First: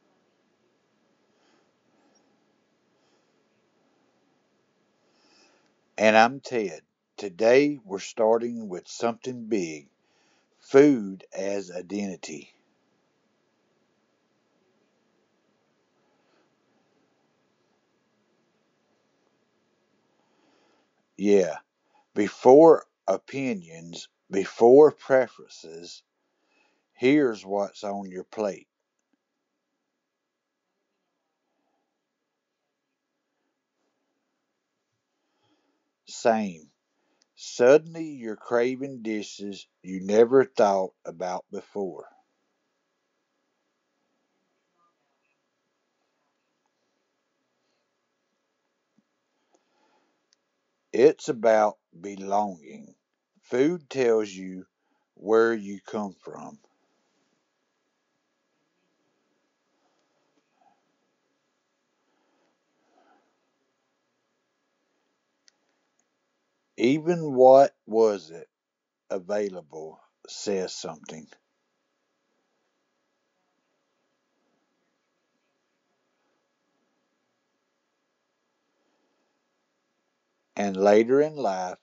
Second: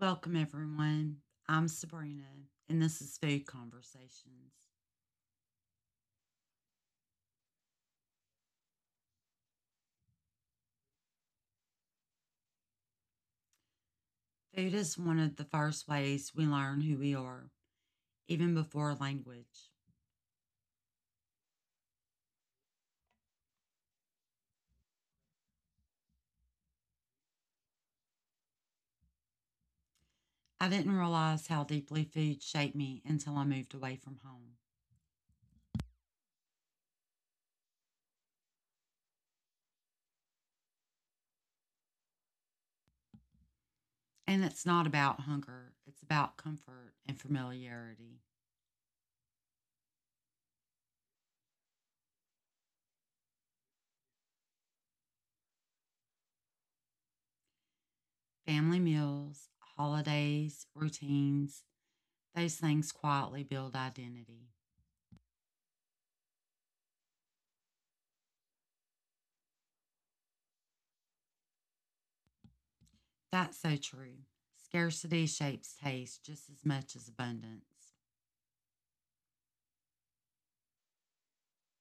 Welcome, everyone. I'm Sabrina, and this is Food Conversations. And I'm Ted. Today we're starting with something big, food as identity. Food is one of the first ways we learn who we are, even before language. Yeah, before opinions, before preferences, here's what's on your plate. I didn't realize how deeply food shaped me until I moved away from home. Same. Suddenly you're craving dishes you never thought about before. And it's not about hunger, it's about comfort and familiarity. It's about belonging. Food tells you where you come from. Family meals, holidays, routines, those things quietly build identity. Even what wasn't available says something. That's so true. Scarcity shapes taste just as much as abundance, And later in life,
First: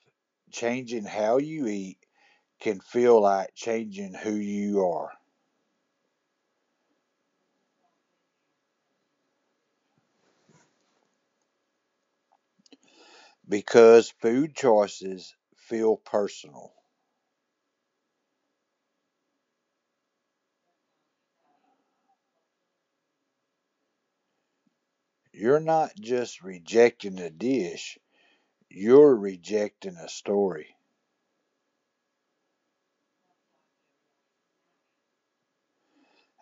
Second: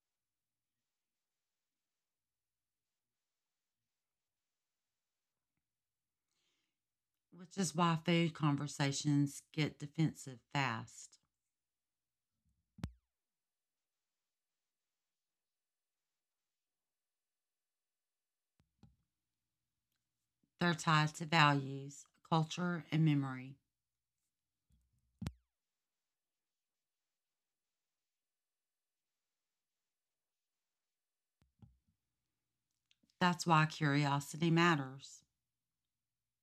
changing how you eat can feel like changing who you are which is why food conversations get defensive fast. because food choices feel personal. They're tied to values, culture, and memory. You're not just rejecting a dish, you're rejecting a story. That's why curiosity matters.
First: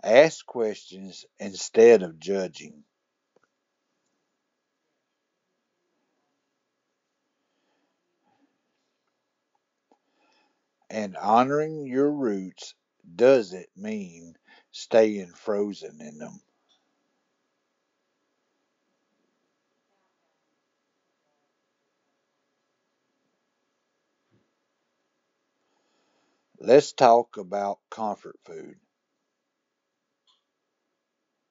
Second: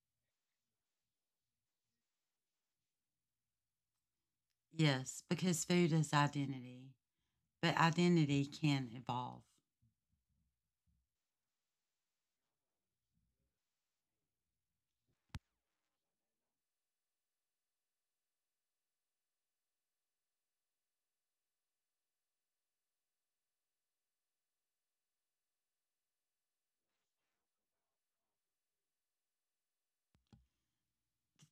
Ask questions instead of judging, Yes, because food is identity, but identity can evolve. and honoring your roots doesn't mean staying frozen in them. Let's talk about comfort food.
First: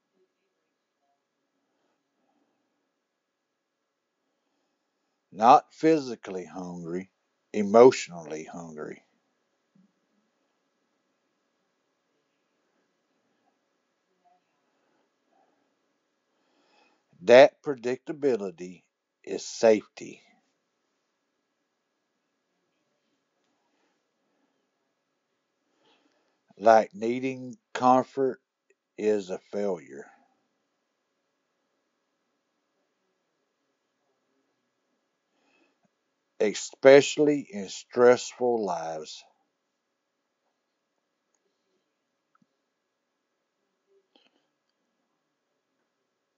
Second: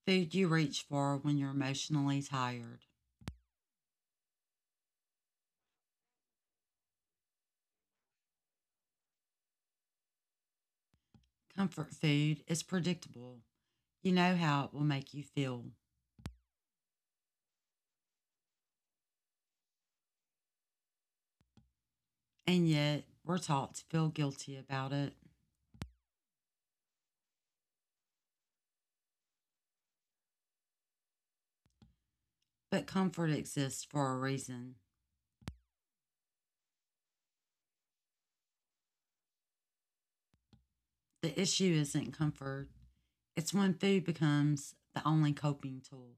The food you reach for when you're emotionally tired. Not physically hungry, emotionally hungry. Comfort food is predictable. You know how it will make you feel, That predictability is safety. and yet we're taught to feel guilty about it. Like needing comfort is a failure, But comfort exists for a reason. especially in stressful lives. The issue isn't comfort, it's when food becomes the only coping tool.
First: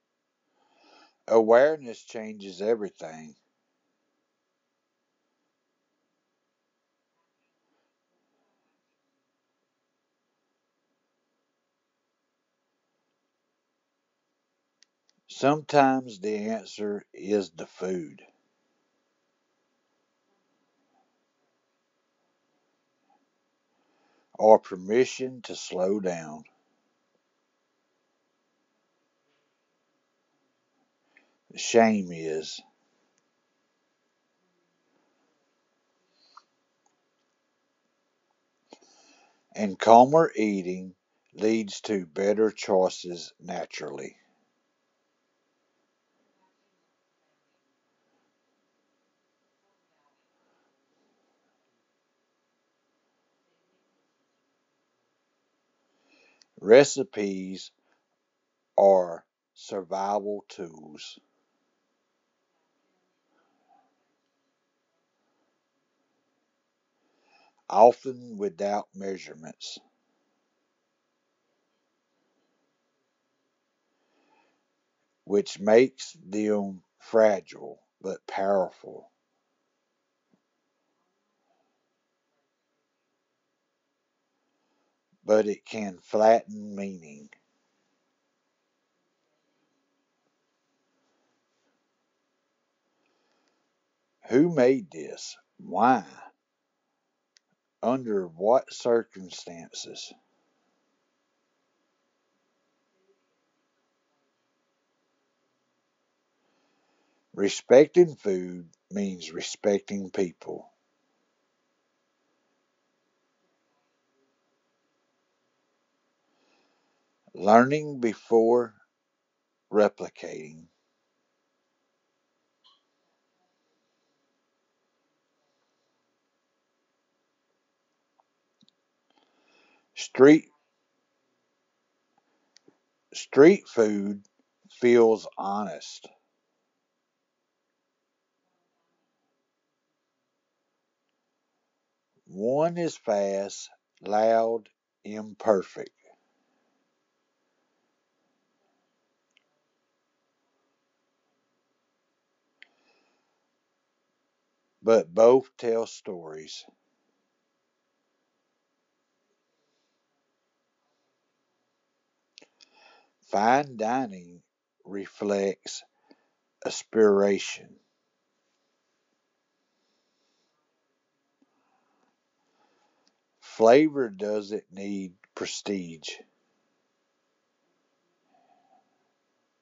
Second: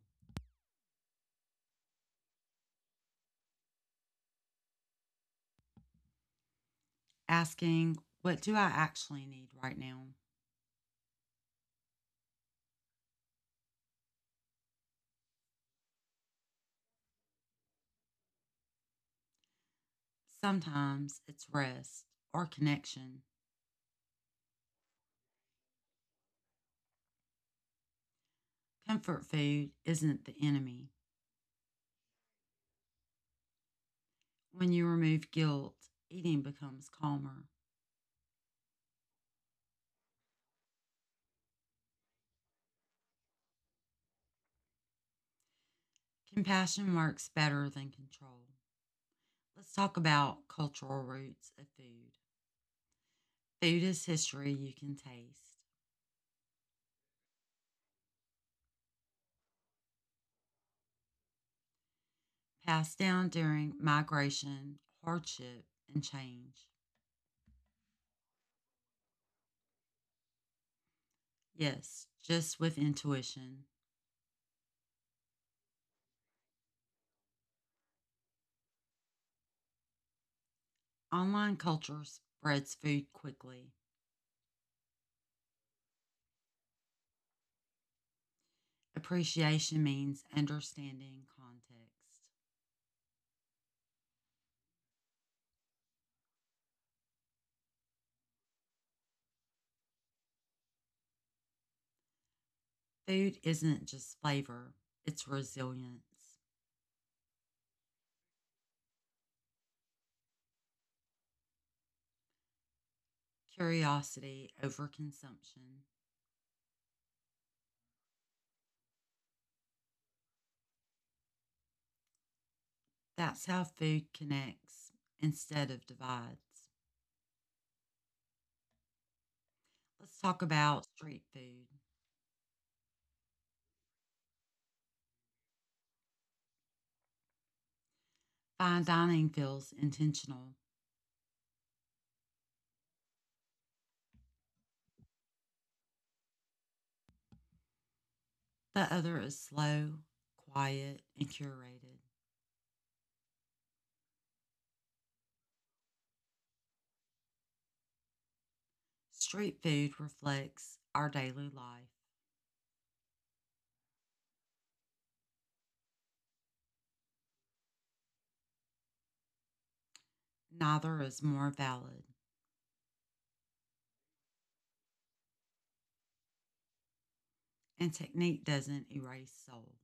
Awareness changes everything. Asking, what do I actually need right now? Sometimes the answer is the food Sometimes it's rest or connection. or permission to slow down. Comfort food isn't the enemy. Shame is. When you remove guilt, eating becomes calmer. And calmer eating leads to better choices naturally. Compassion works better than control. Let's talk about cultural roots of food. Food is history you can taste, Recipes are survival tools, passed down during migration, hardship, and change. often without measurements, Yes, just with intuition. which makes them fragile but powerful. Online culture spreads food quickly. But it can flatten meaning. Appreciation means understanding context. Who made this? Why? Under what circumstances? Food isn't just flavor, it's resilience, Respecting food means respecting people. curiosity over consumption. Learning before replicating. That's how food connects instead of divides. Let's talk Street about street food. street food feels honest. Fine dining feels intentional, One is fast, loud, imperfect, the other is slow, quiet, and curated. but both tell stories. Street food reflects our daily life. Fine dining reflects aspiration. Neither is more valid. Flavor doesn't need prestige. And technique doesn't erase soul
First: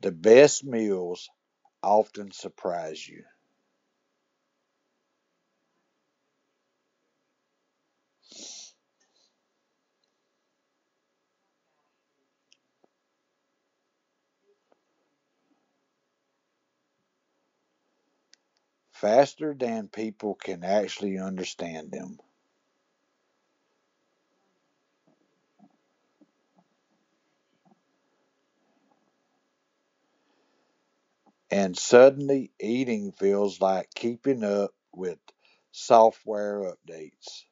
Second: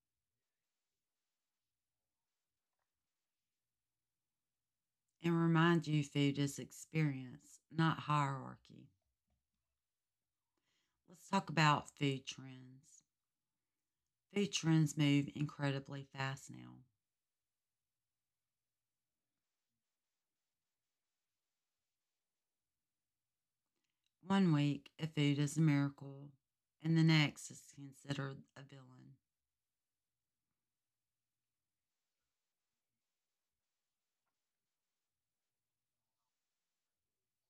The best meals often surprise you and remind you food is experience, not hierarchy. Let's talk about food trends. Food trends move incredibly fast now. faster than people can actually understand them. One week, a food is a miracle, and the next is considered a villain. And suddenly eating feels like keeping up with software updates.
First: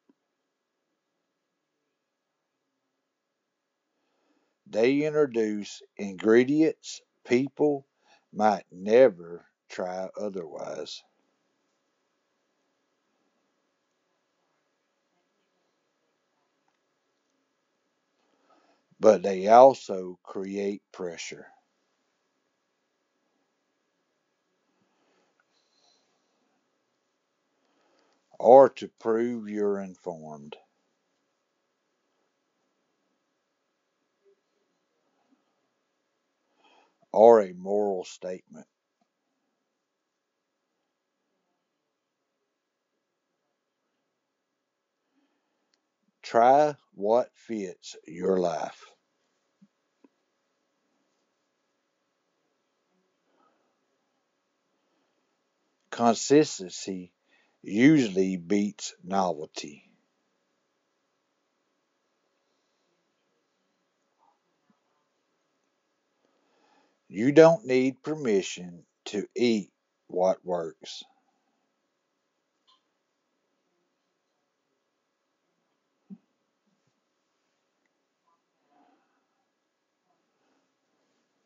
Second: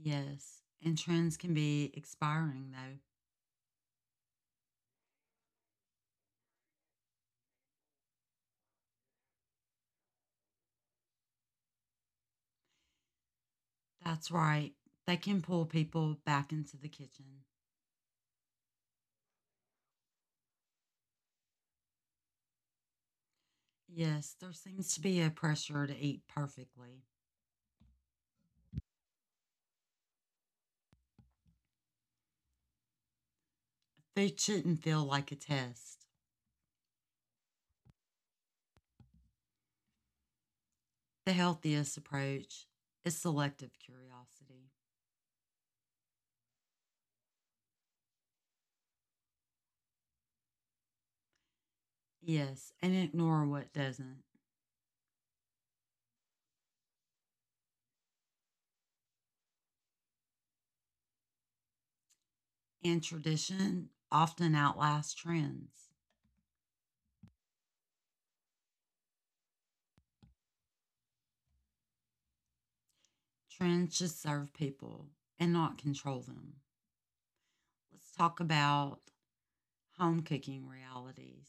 Yes, and trends can be expiring though. They introduce ingredients people might never try otherwise, That's right, they can pull people back into the kitchen. but they also create pressure, Yes, there seems to be a pressure to eat perfectly. or to prove you're informed, Food shouldn't feel like a test. or a moral statement. The healthiest approach is selective curiosity. Try what fits your life. Yes, and ignore what doesn't. Consistency usually beats novelty. And tradition often outlasts trends. You don't need permission to eat what works. Trends should serve people and not control them. Let's talk about home cooking realities.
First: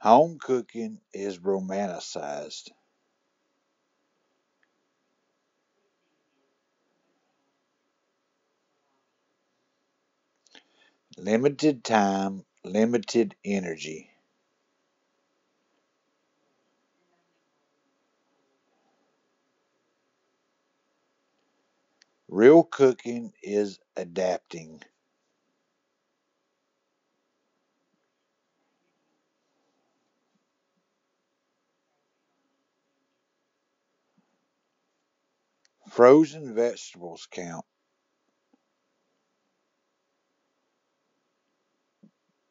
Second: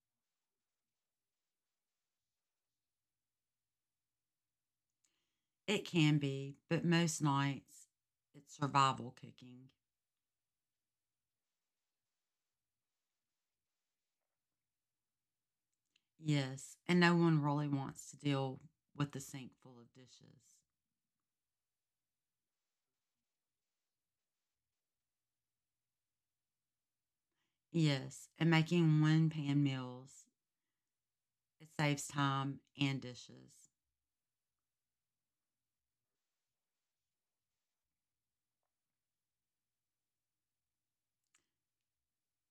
Home cooking is romanticized. It can be, but most nights it's survival cooking. Limited time, limited energy. Yes, and no one really wants to deal with the sink full of dishes. Real cooking is adapting. Yes, and making one pan meals. It saves time and dishes. Frozen vegetables count.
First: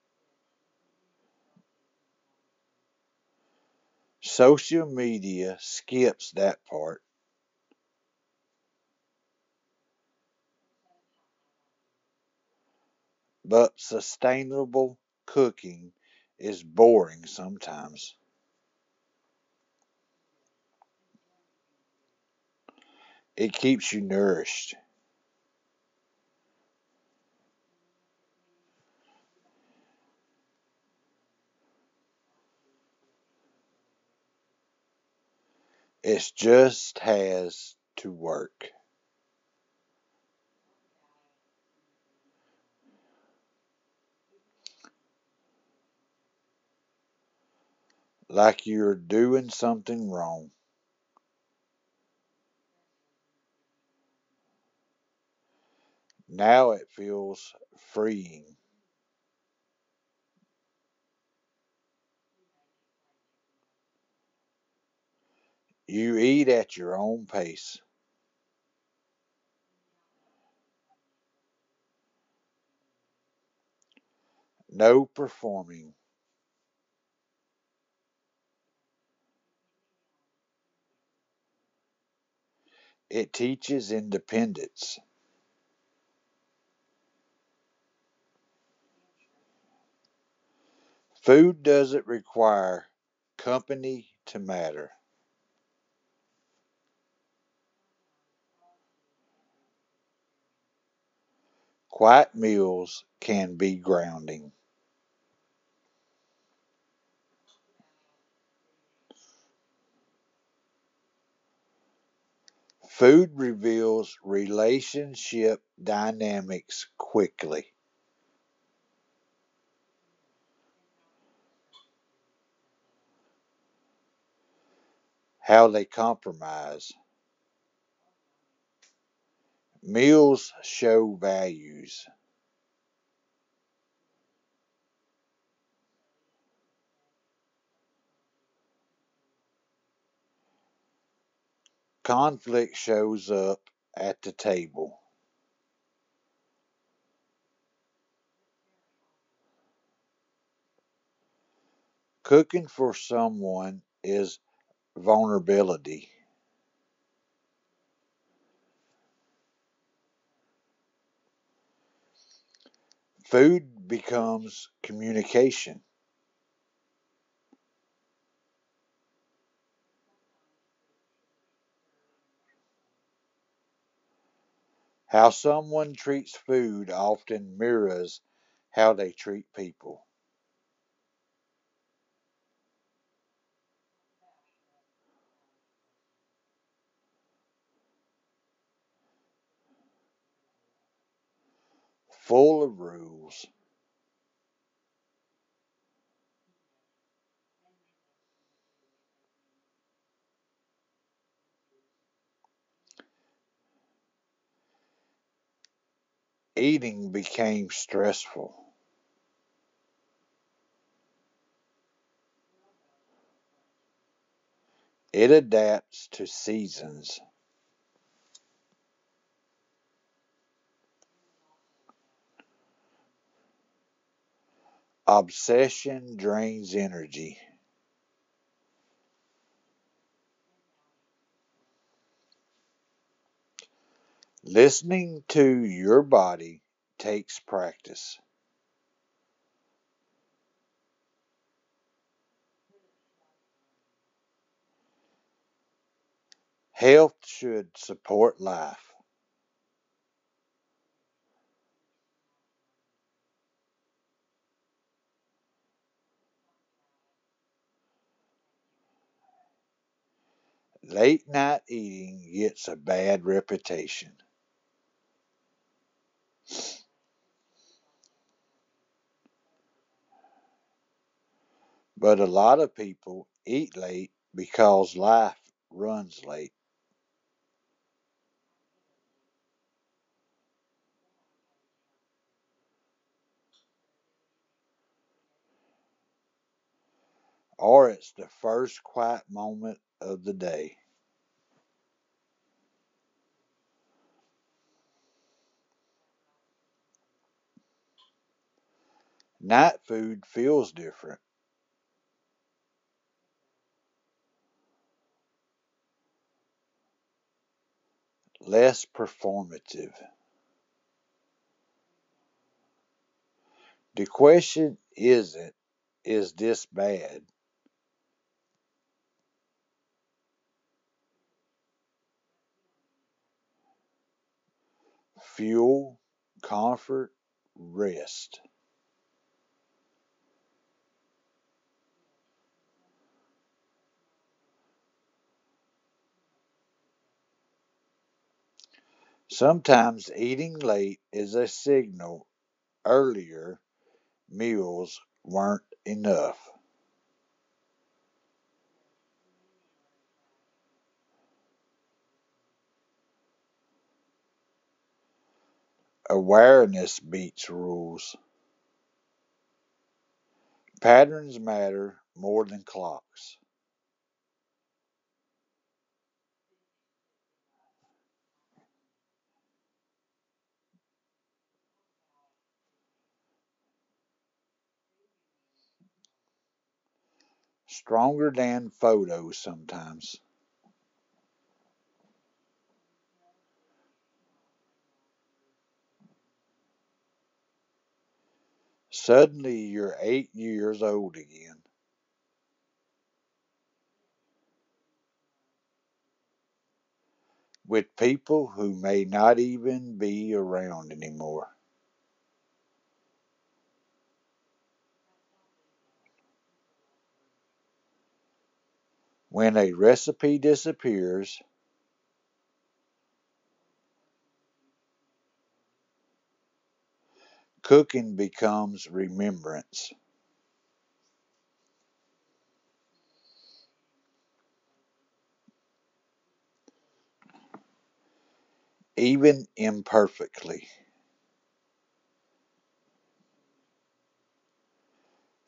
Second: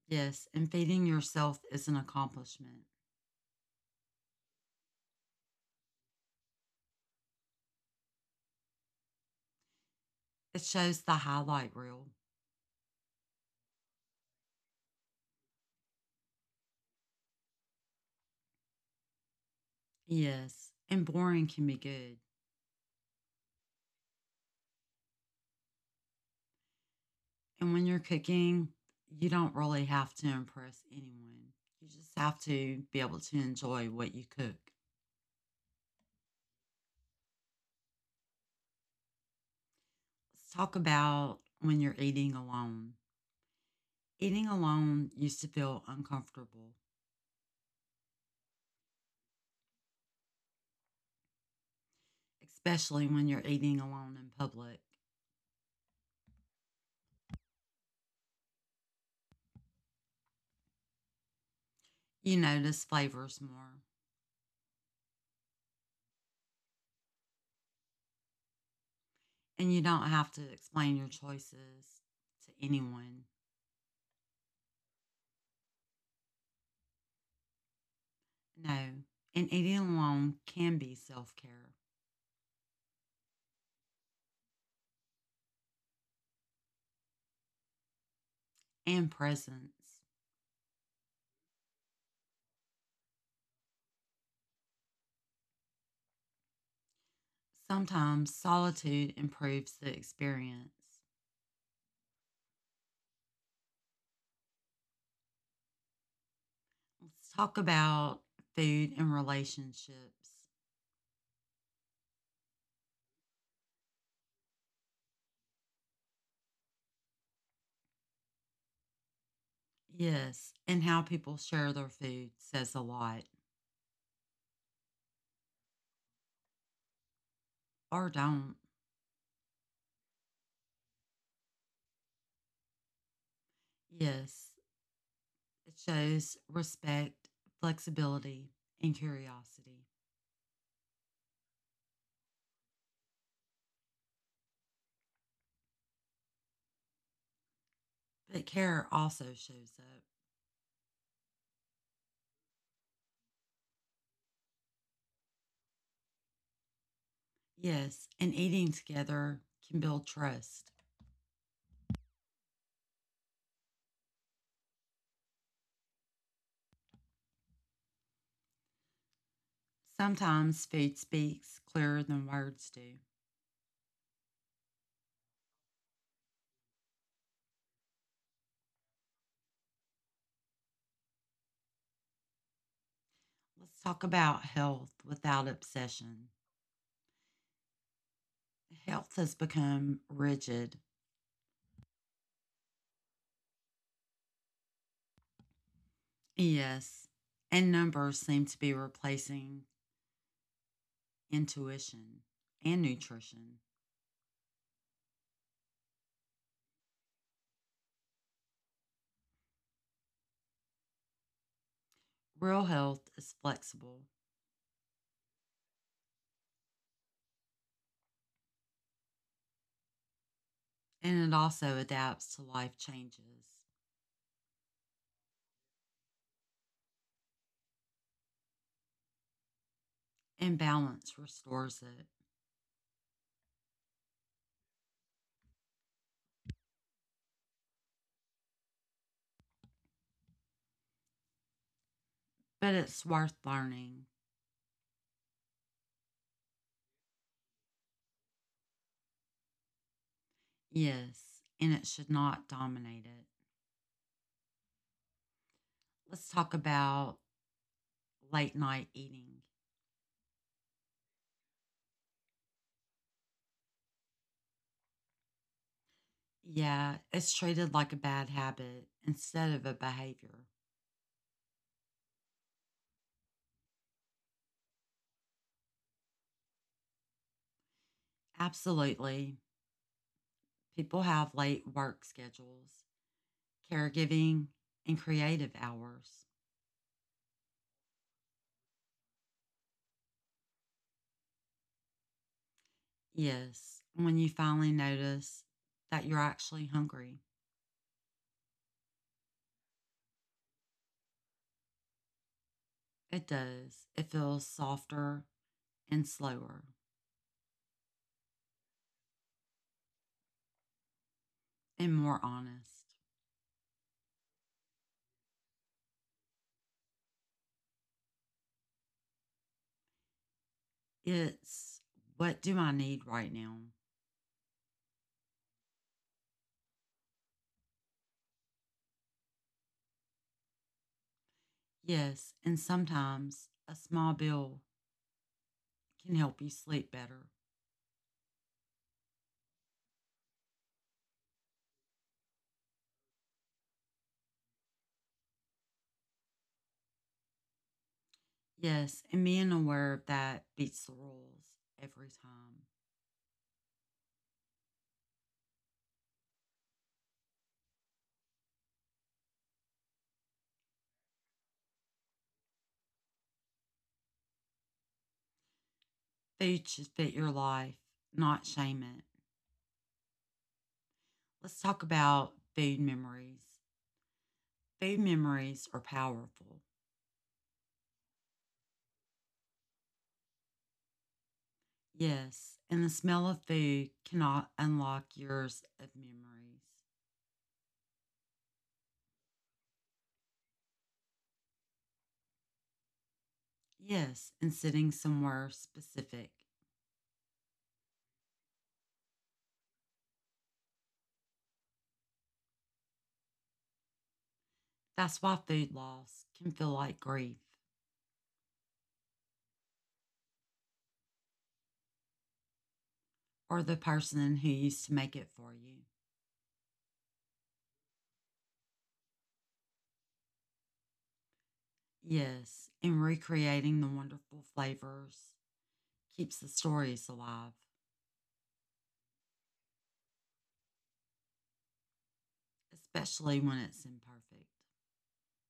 Yes, and feeding yourself is an accomplishment. Social media skips that part, It shows the highlight reel. but sustainable cooking is boring sometimes. Yes, and boring can be good. It keeps you nourished. And when you're cooking, you don't really have to impress anyone. You just have to be able to enjoy what you cook. It just has to work. Let's talk about when you're eating alone. Eating alone used to feel uncomfortable, Like you're doing something wrong. especially when you're eating alone in public. Now it feels freeing. You notice flavors more. You eat at your own pace. And you don't have to explain your choices to anyone. No performing. No, and eating alone can be self care It teaches independence. and presence. Food doesn't require company to matter. Sometimes solitude improves the experience. Quiet meals can be grounding. Let's talk about food and relationships. Food reveals relationship dynamics quickly, Yes, and how people share their food says a lot, how they compromise. or don't. Meals show values. Yes, it shows respect, flexibility, and curiosity. Conflict shows up at the table. But care also shows up. Cooking for someone is vulnerability. Yes, and eating together can build trust. Food becomes communication. Sometimes food speaks clearer than words do. How someone treats food often mirrors how they treat people. Let's talk about health without obsession. Health has become rigid. Full of rules, Yes, and numbers seem to be replacing intuition and nutrition. eating became stressful. Real health is flexible, It adapts to seasons. and it also adapts to life changes, Obsession drains energy. and balance restores it. Listening to your body takes practice. But it's worth learning. Health should support life. Yes, and it should not dominate it. Let's talk about late night eating. Late night eating gets a bad reputation, Yeah, it's treated like a bad habit instead of a behavior. but a lot of people eat late because life runs late. Absolutely. People have late work schedules, caregiving, and creative hours. Or it's the first quiet moment of the day. Yes, when you finally notice that you're actually hungry, Night food feels different, it does. It feels softer and slower less performative. and more honest. The question isn't, is this bad? It's what do I need right now? Fuel, comfort, rest. Yes, and sometimes a small bill can help you sleep better. Sometimes eating late is a signal earlier meals weren't enough. Yes, and being aware of that beats the rules every time. Awareness beats rules. Patterns matter more than clocks, Food should fit your life, not shame it. Let's talk about food memories. Food memories are powerful. stronger than photos sometimes. Yes, and the smell of food cannot unlock years of memories. Suddenly you're 8 years old again, Yes, and sitting somewhere specific. with people who may not even be around anymore. That's why food loss can feel like grief, When a recipe disappears, or the person who used to make it for you. cooking becomes remembrance, Yes, and recreating the wonderful flavors keeps the stories alive, even imperfectly. especially when it's imperfect.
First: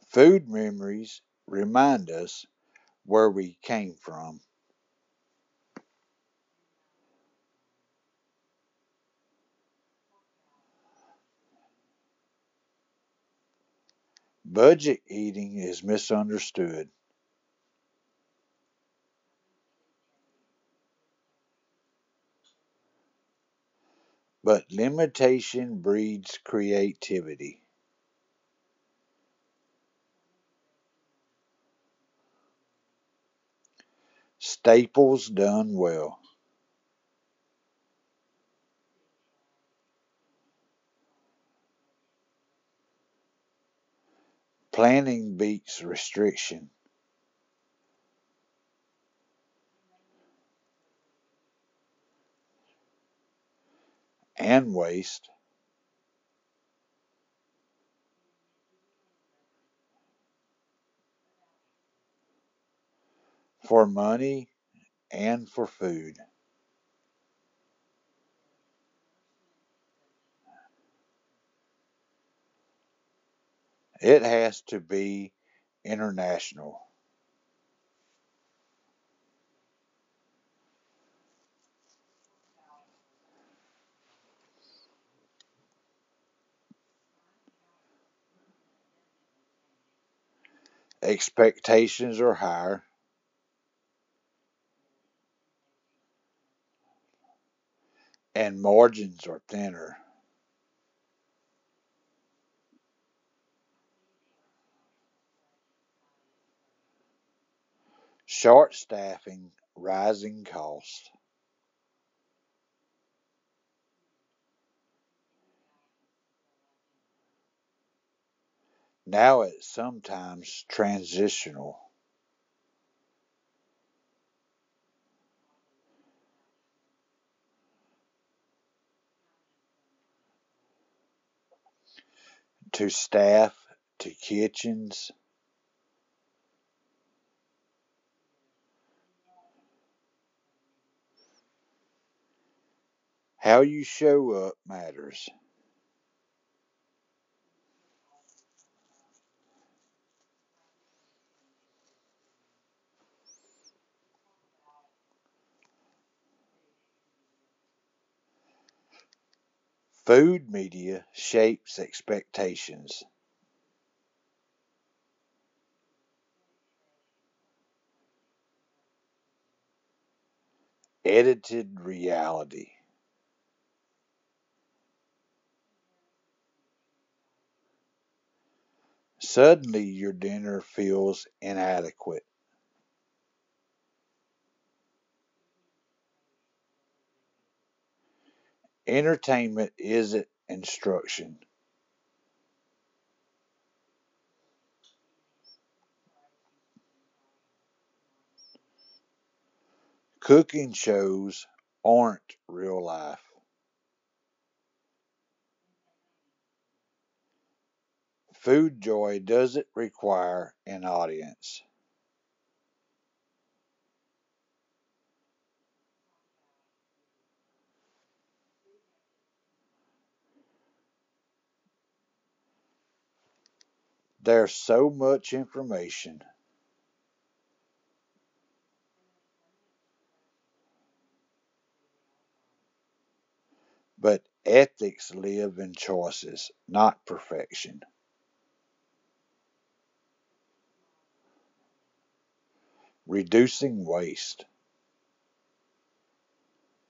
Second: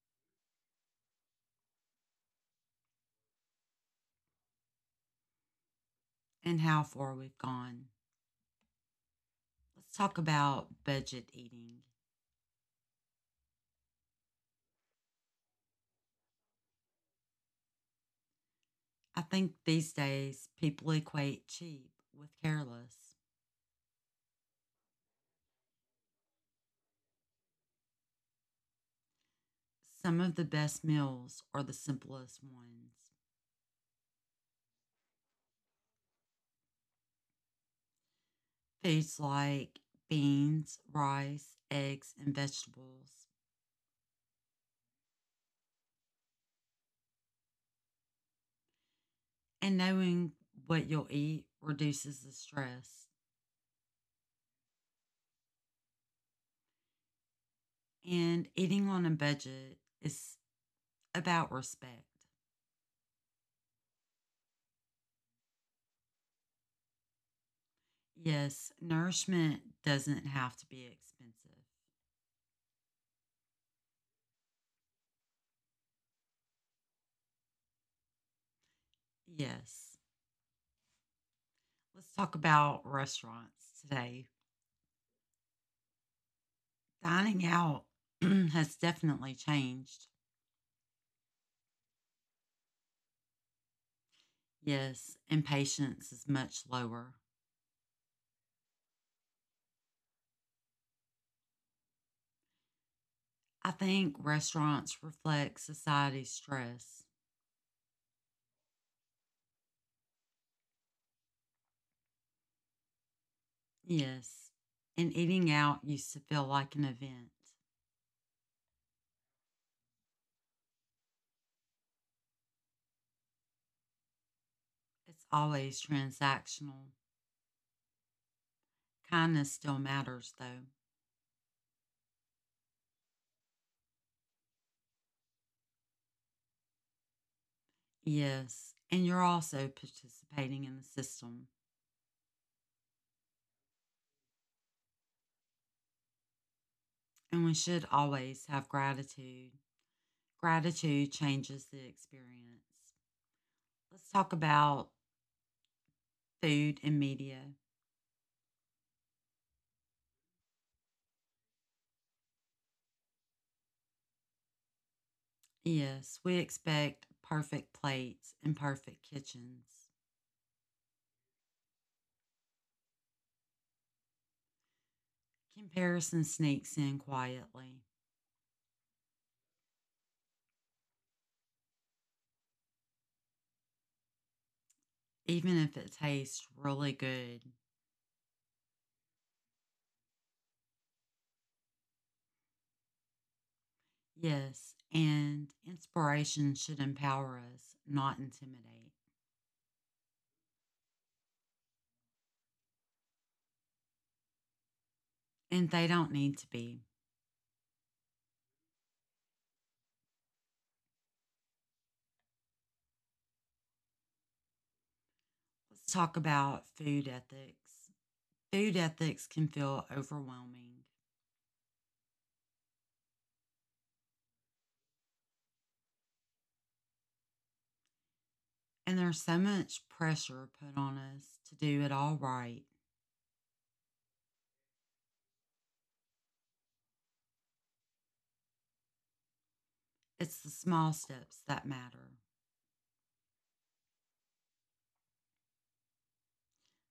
Food memories remind us where we came from. And how far we've gone. Let's talk about budget eating. Budget eating is misunderstood, I think these days people equate cheap with careless. but limitation breeds creativity. Some of the best meals are the simplest ones. Staples done well. Foods like beans, rice, eggs, and vegetables. Planning beats restriction. And knowing what you'll eat reduces the stress. And waste And eating on a budget is about respect. for money and for food. Yes, nourishment doesn't have to be expensive. It has to be international. Yes. Let's talk about restaurants today. Dining out has definitely changed. Expectations are higher Yes, and patience is much lower. and margins are thinner. I think restaurants reflect society's stress. Short staffing, rising costs. Yes, and eating out used to feel like an event. Now it's sometimes transitional It's always transactional. Kindness still matters, though. to staff, to kitchens. Yes, and you're also participating in the system. How you show up matters. And we should always have gratitude. Gratitude changes the experience. Let's talk about food and media. Food media shapes expectations, Yes, we expect perfect plates and perfect kitchens. edited reality. Comparison sneaks in quietly, Suddenly your dinner feels inadequate. even if it tastes really good. Entertainment isn't instruction. Yes, and inspiration should empower us, not intimidate. Cooking shows aren't real life. And they don't need to be. Food joy doesn't require an audience. Let's talk about food ethics. Food ethics can feel overwhelming, There's so much information, and there's so much pressure put on us to do it all right. but ethics live in choices, not perfection. It's the small steps that matter. Reducing waste,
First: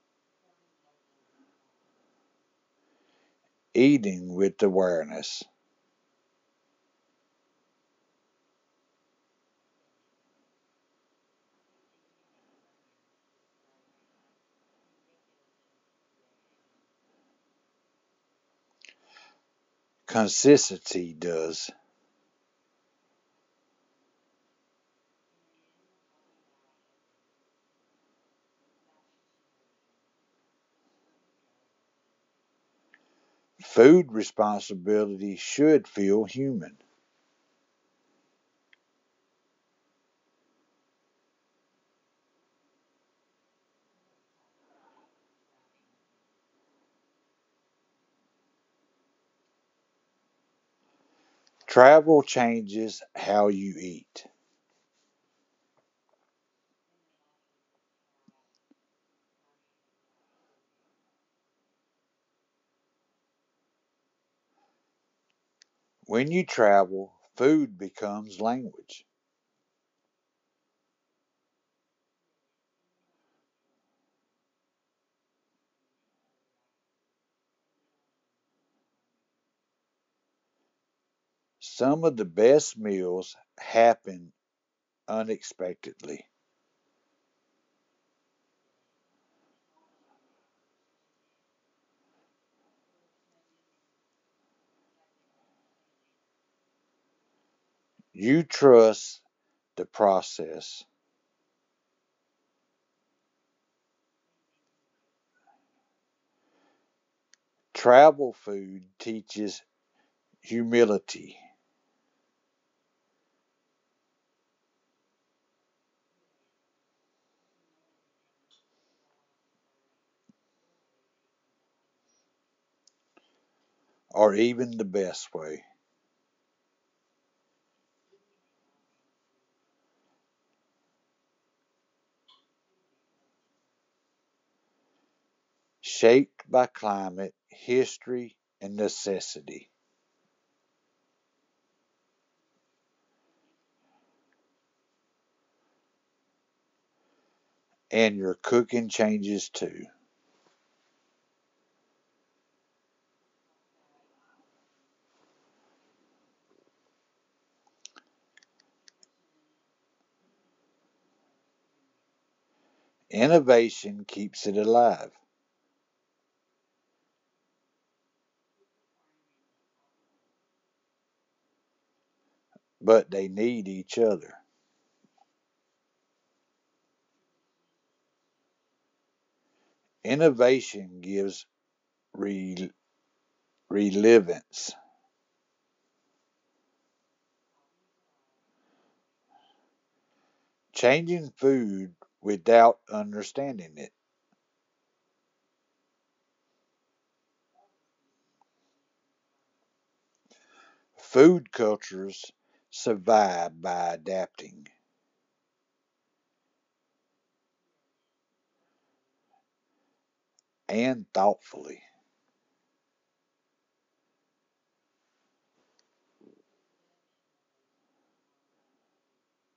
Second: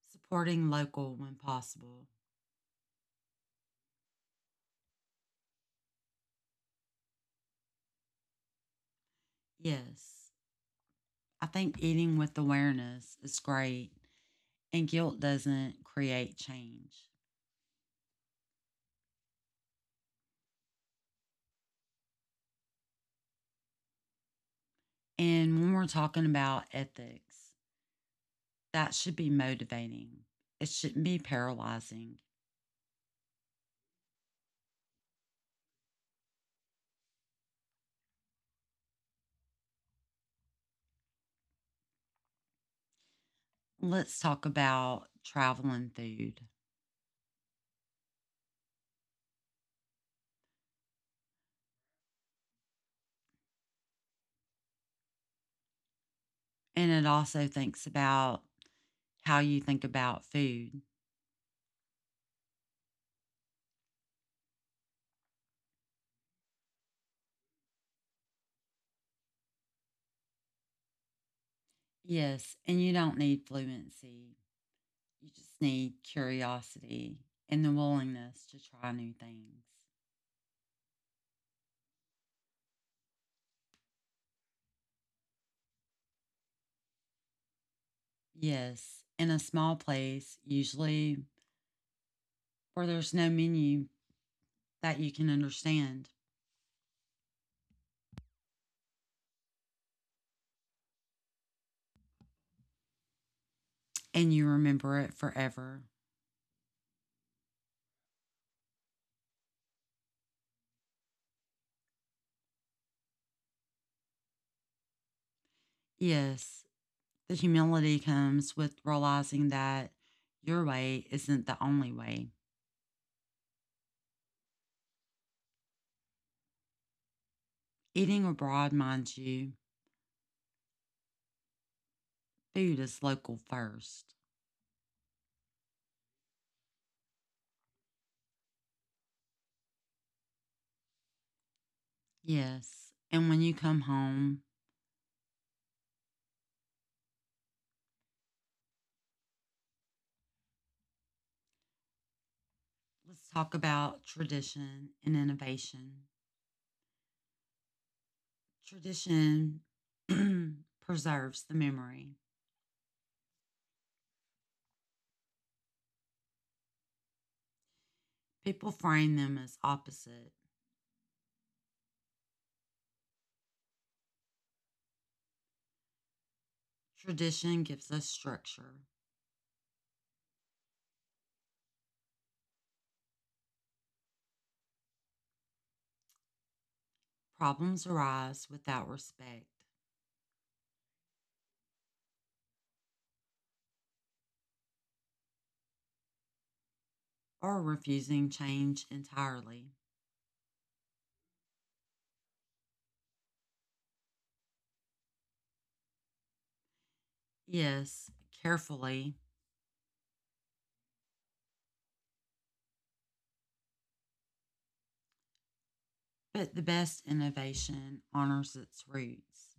Supporting local when possible. eating with awareness, Yes, I think eating with awareness is great, and guilt doesn't create change. consistency does. And when we're talking about ethics, that should be motivating, it shouldn't be paralyzing. Food responsibility should feel human. Let's talk about travel and food. Travel changes how you eat. And it also thinks about how you think about food. When you travel, food becomes language. Yes, and you don't need fluency. You just need curiosity and the willingness to try new things. Some of the best meals happen unexpectedly. Yes, in a small place, usually where there's no menu that you can understand, You trust the process. and you remember it forever. Travel food teaches humility, Yes, the humility comes with realizing that your way isn't the only way. or even the best way, Eating abroad, mind you, food is local first. shaped by climate, history, and necessity. Yes. And when you come home, And your cooking changes too. let's talk about tradition and innovation. Tradition preserves the memory. Innovation keeps it alive, People frame them as opposite. but they need each other. Tradition gives us structure. Innovation gives re- relevance, Problems arise without respect changing food without understanding it. or refusing change entirely. Food cultures survive by adapting Yes, carefully, and thoughtfully. but the best innovation honors its roots.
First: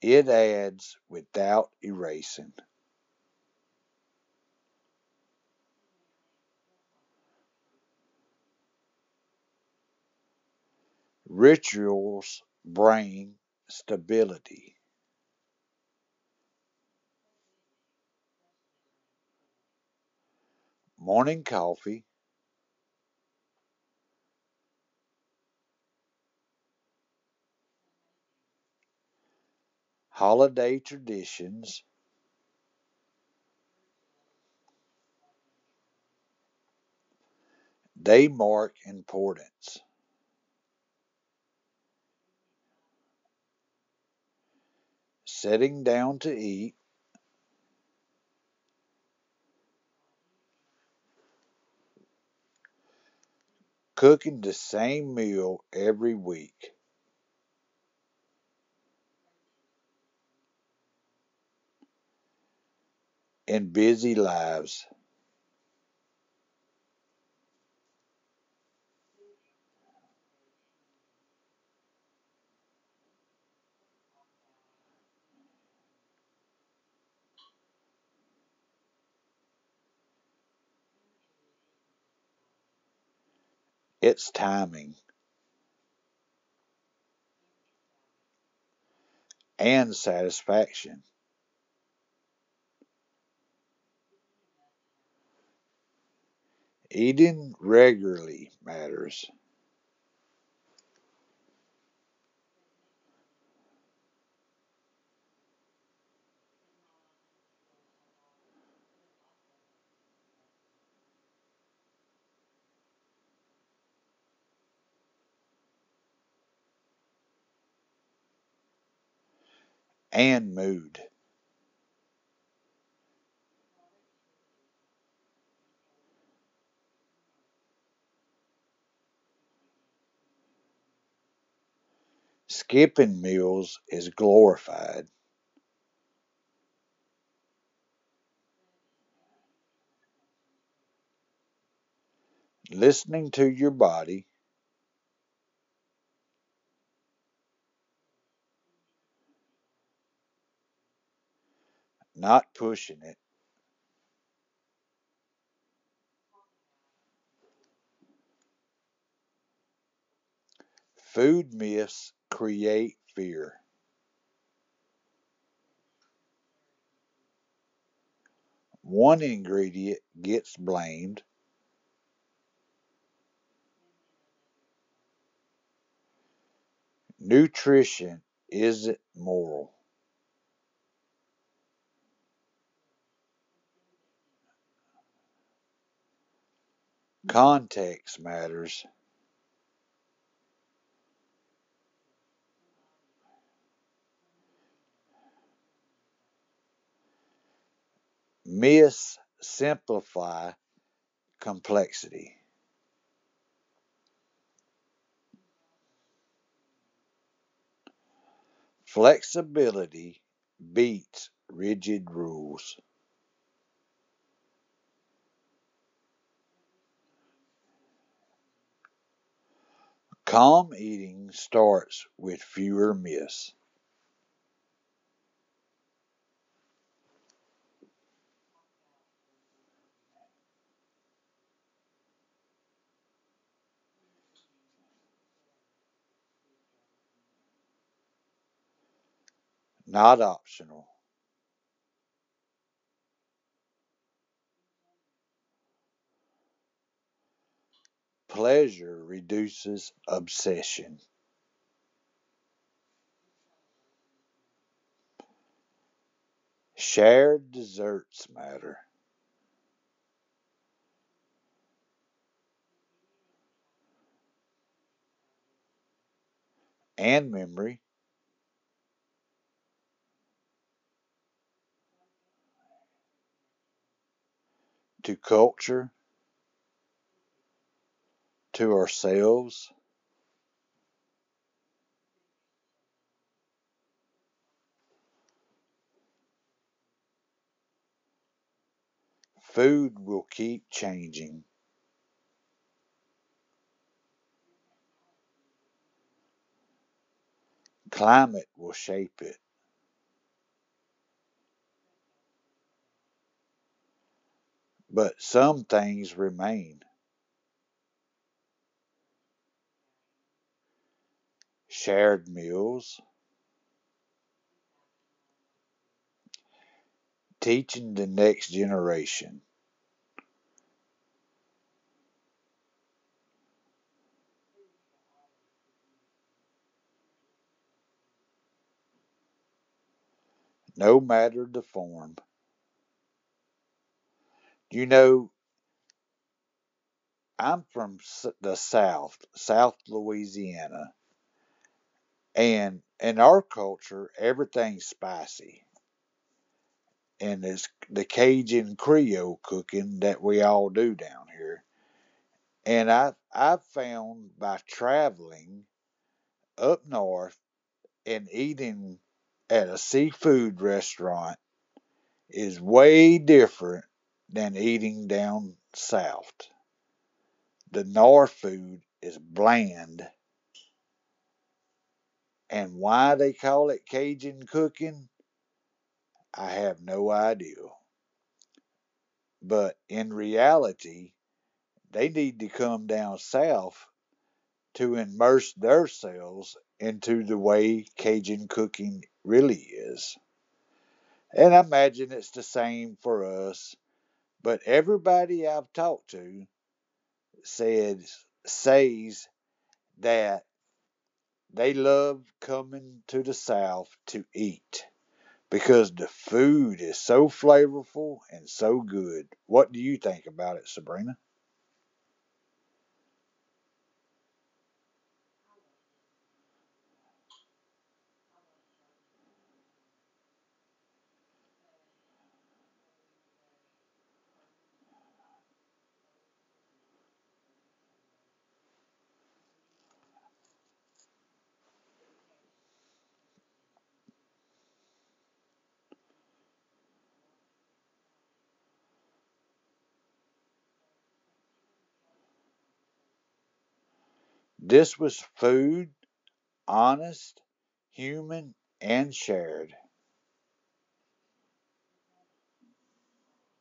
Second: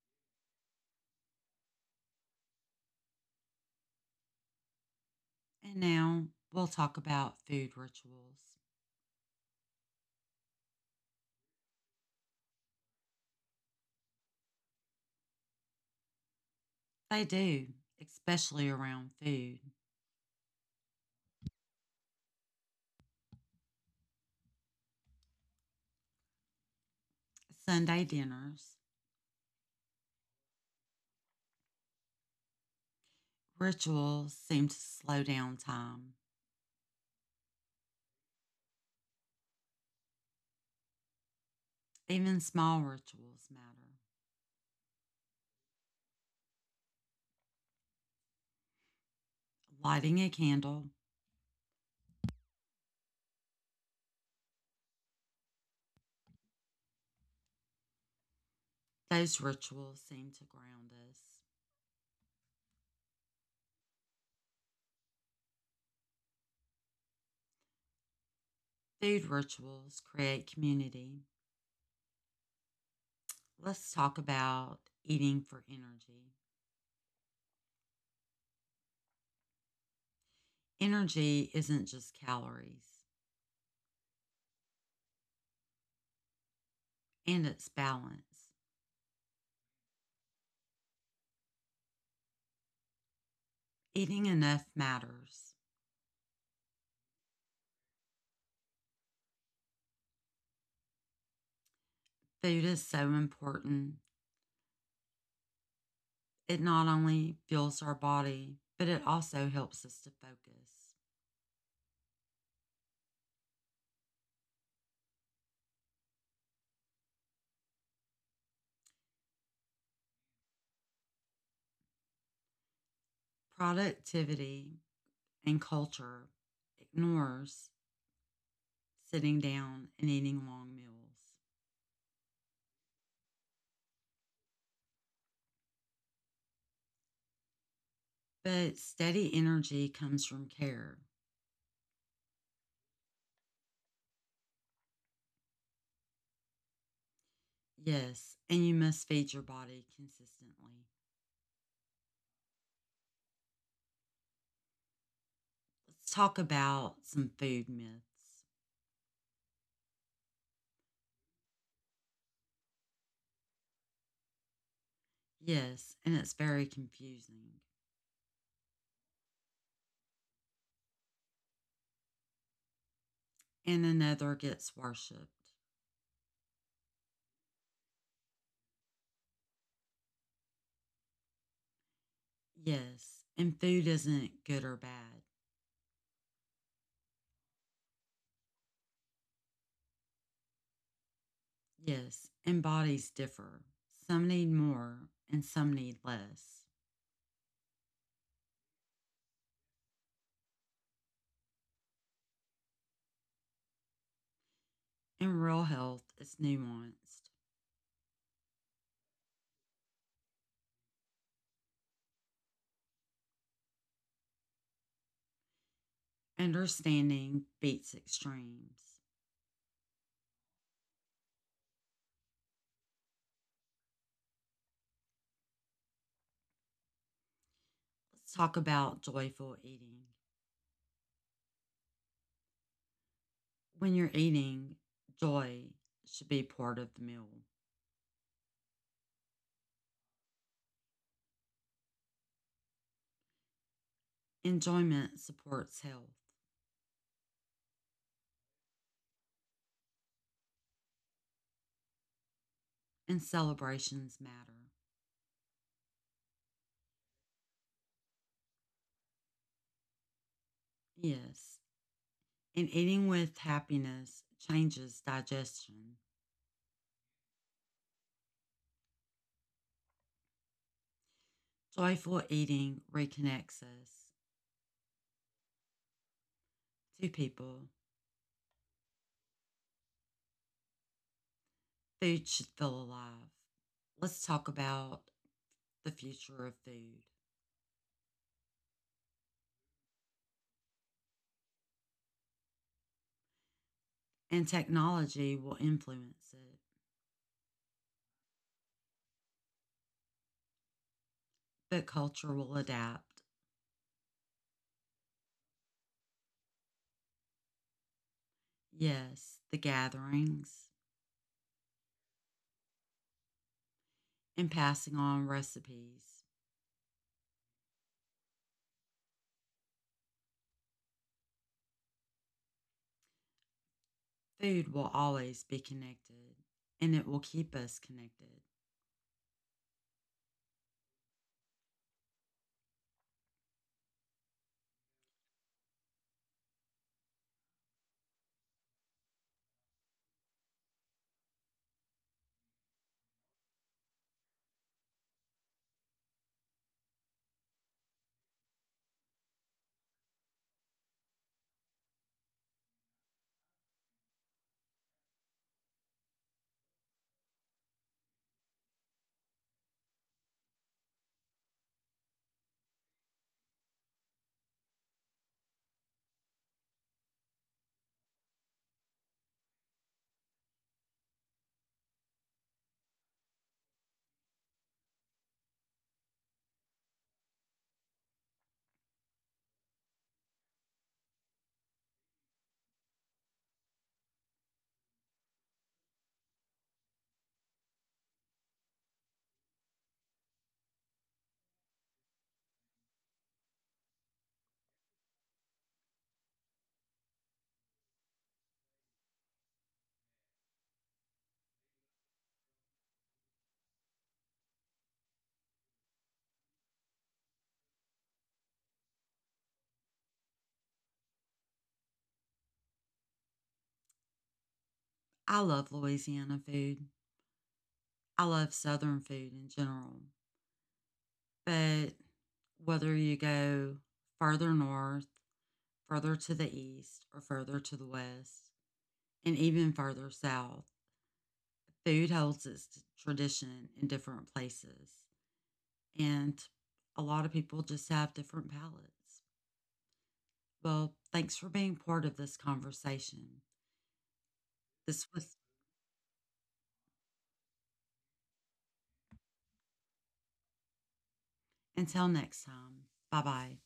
It adds without erasing. And now we'll talk about food rituals. Rituals bring stability. They do, especially around food. Morning coffee, Sunday dinners, holiday traditions, rituals seem to slow down time. they mark importance. Even small rituals matter. Sitting down to eat, Lighting a candle, cooking the same meal every week. those rituals seem to ground us. In busy lives, Food rituals create community. Let's talk about eating for energy. Energy isn't just calories, its timing and it's balance. and satisfaction. Eating enough matters. Eating regularly matters Food is so important, it not only fuels our body, but it also helps us to focus. and mood. Productivity and culture ignores sitting down and eating long meals. Skipping meals is glorified. But steady energy comes from care. Listening to your body, Yes, and you must feed your body consistently. not pushing it. Let's talk about some food myths. Food myths create fear. Yes, and it's very confusing. One ingredient gets blamed. And another gets worshipped. Nutrition isn't moral. Yes, and food isn't good or bad. Context matters. Yes, and bodies differ. Some need more and some need less. Myths simplify complexity. In real health, it's nuanced. Flexibility beats rigid rules. Understanding beats extremes. Calm eating starts with fewer myths, Let's talk about joyful eating. When you're eating, joy should be part of the meal. not optional. Enjoyment supports health, Pleasure reduces obsession. and celebrations matter. Shared desserts matter, Yes, and eating with happiness changes digestion. and memory Joyful eating reconnects us to culture, to people. to ourselves. Food should feel alive. Let's talk about the future of food. Food will keep changing, And technology will influence it, climate will shape it, but culture will adapt. but some things remain. Yes, the gatherings Shared meals, and passing on recipes. teaching the next generation, Food will always be connected, and it will keep us connected. no matter the form. You know, I'm from the South, South Louisiana, and in our culture, everything's spicy. And it's the Cajun Creole cooking that we all do down here. And I've found by traveling up north and eating at a seafood restaurant is way different than eating down south. The north food is bland. And why they call it Cajun cooking, I have no idea. But in reality, they need to come down south to immerse themselves into the way Cajun cooking really is. And I imagine it's the same for us. But everybody I've talked to says says that they love coming to the South to eat, because the food is so flavorful and so good. What do you think about it, Sabrina? I love Louisiana food. I love Southern food in general. But whether you go further north, further to the east, or further to the west, and even further south. Food holds its tradition in different places, and a lot of people just have different palates. Well, thanks for being part of this conversation. This This was was food, honest, human, and shared. until next time. Bye bye.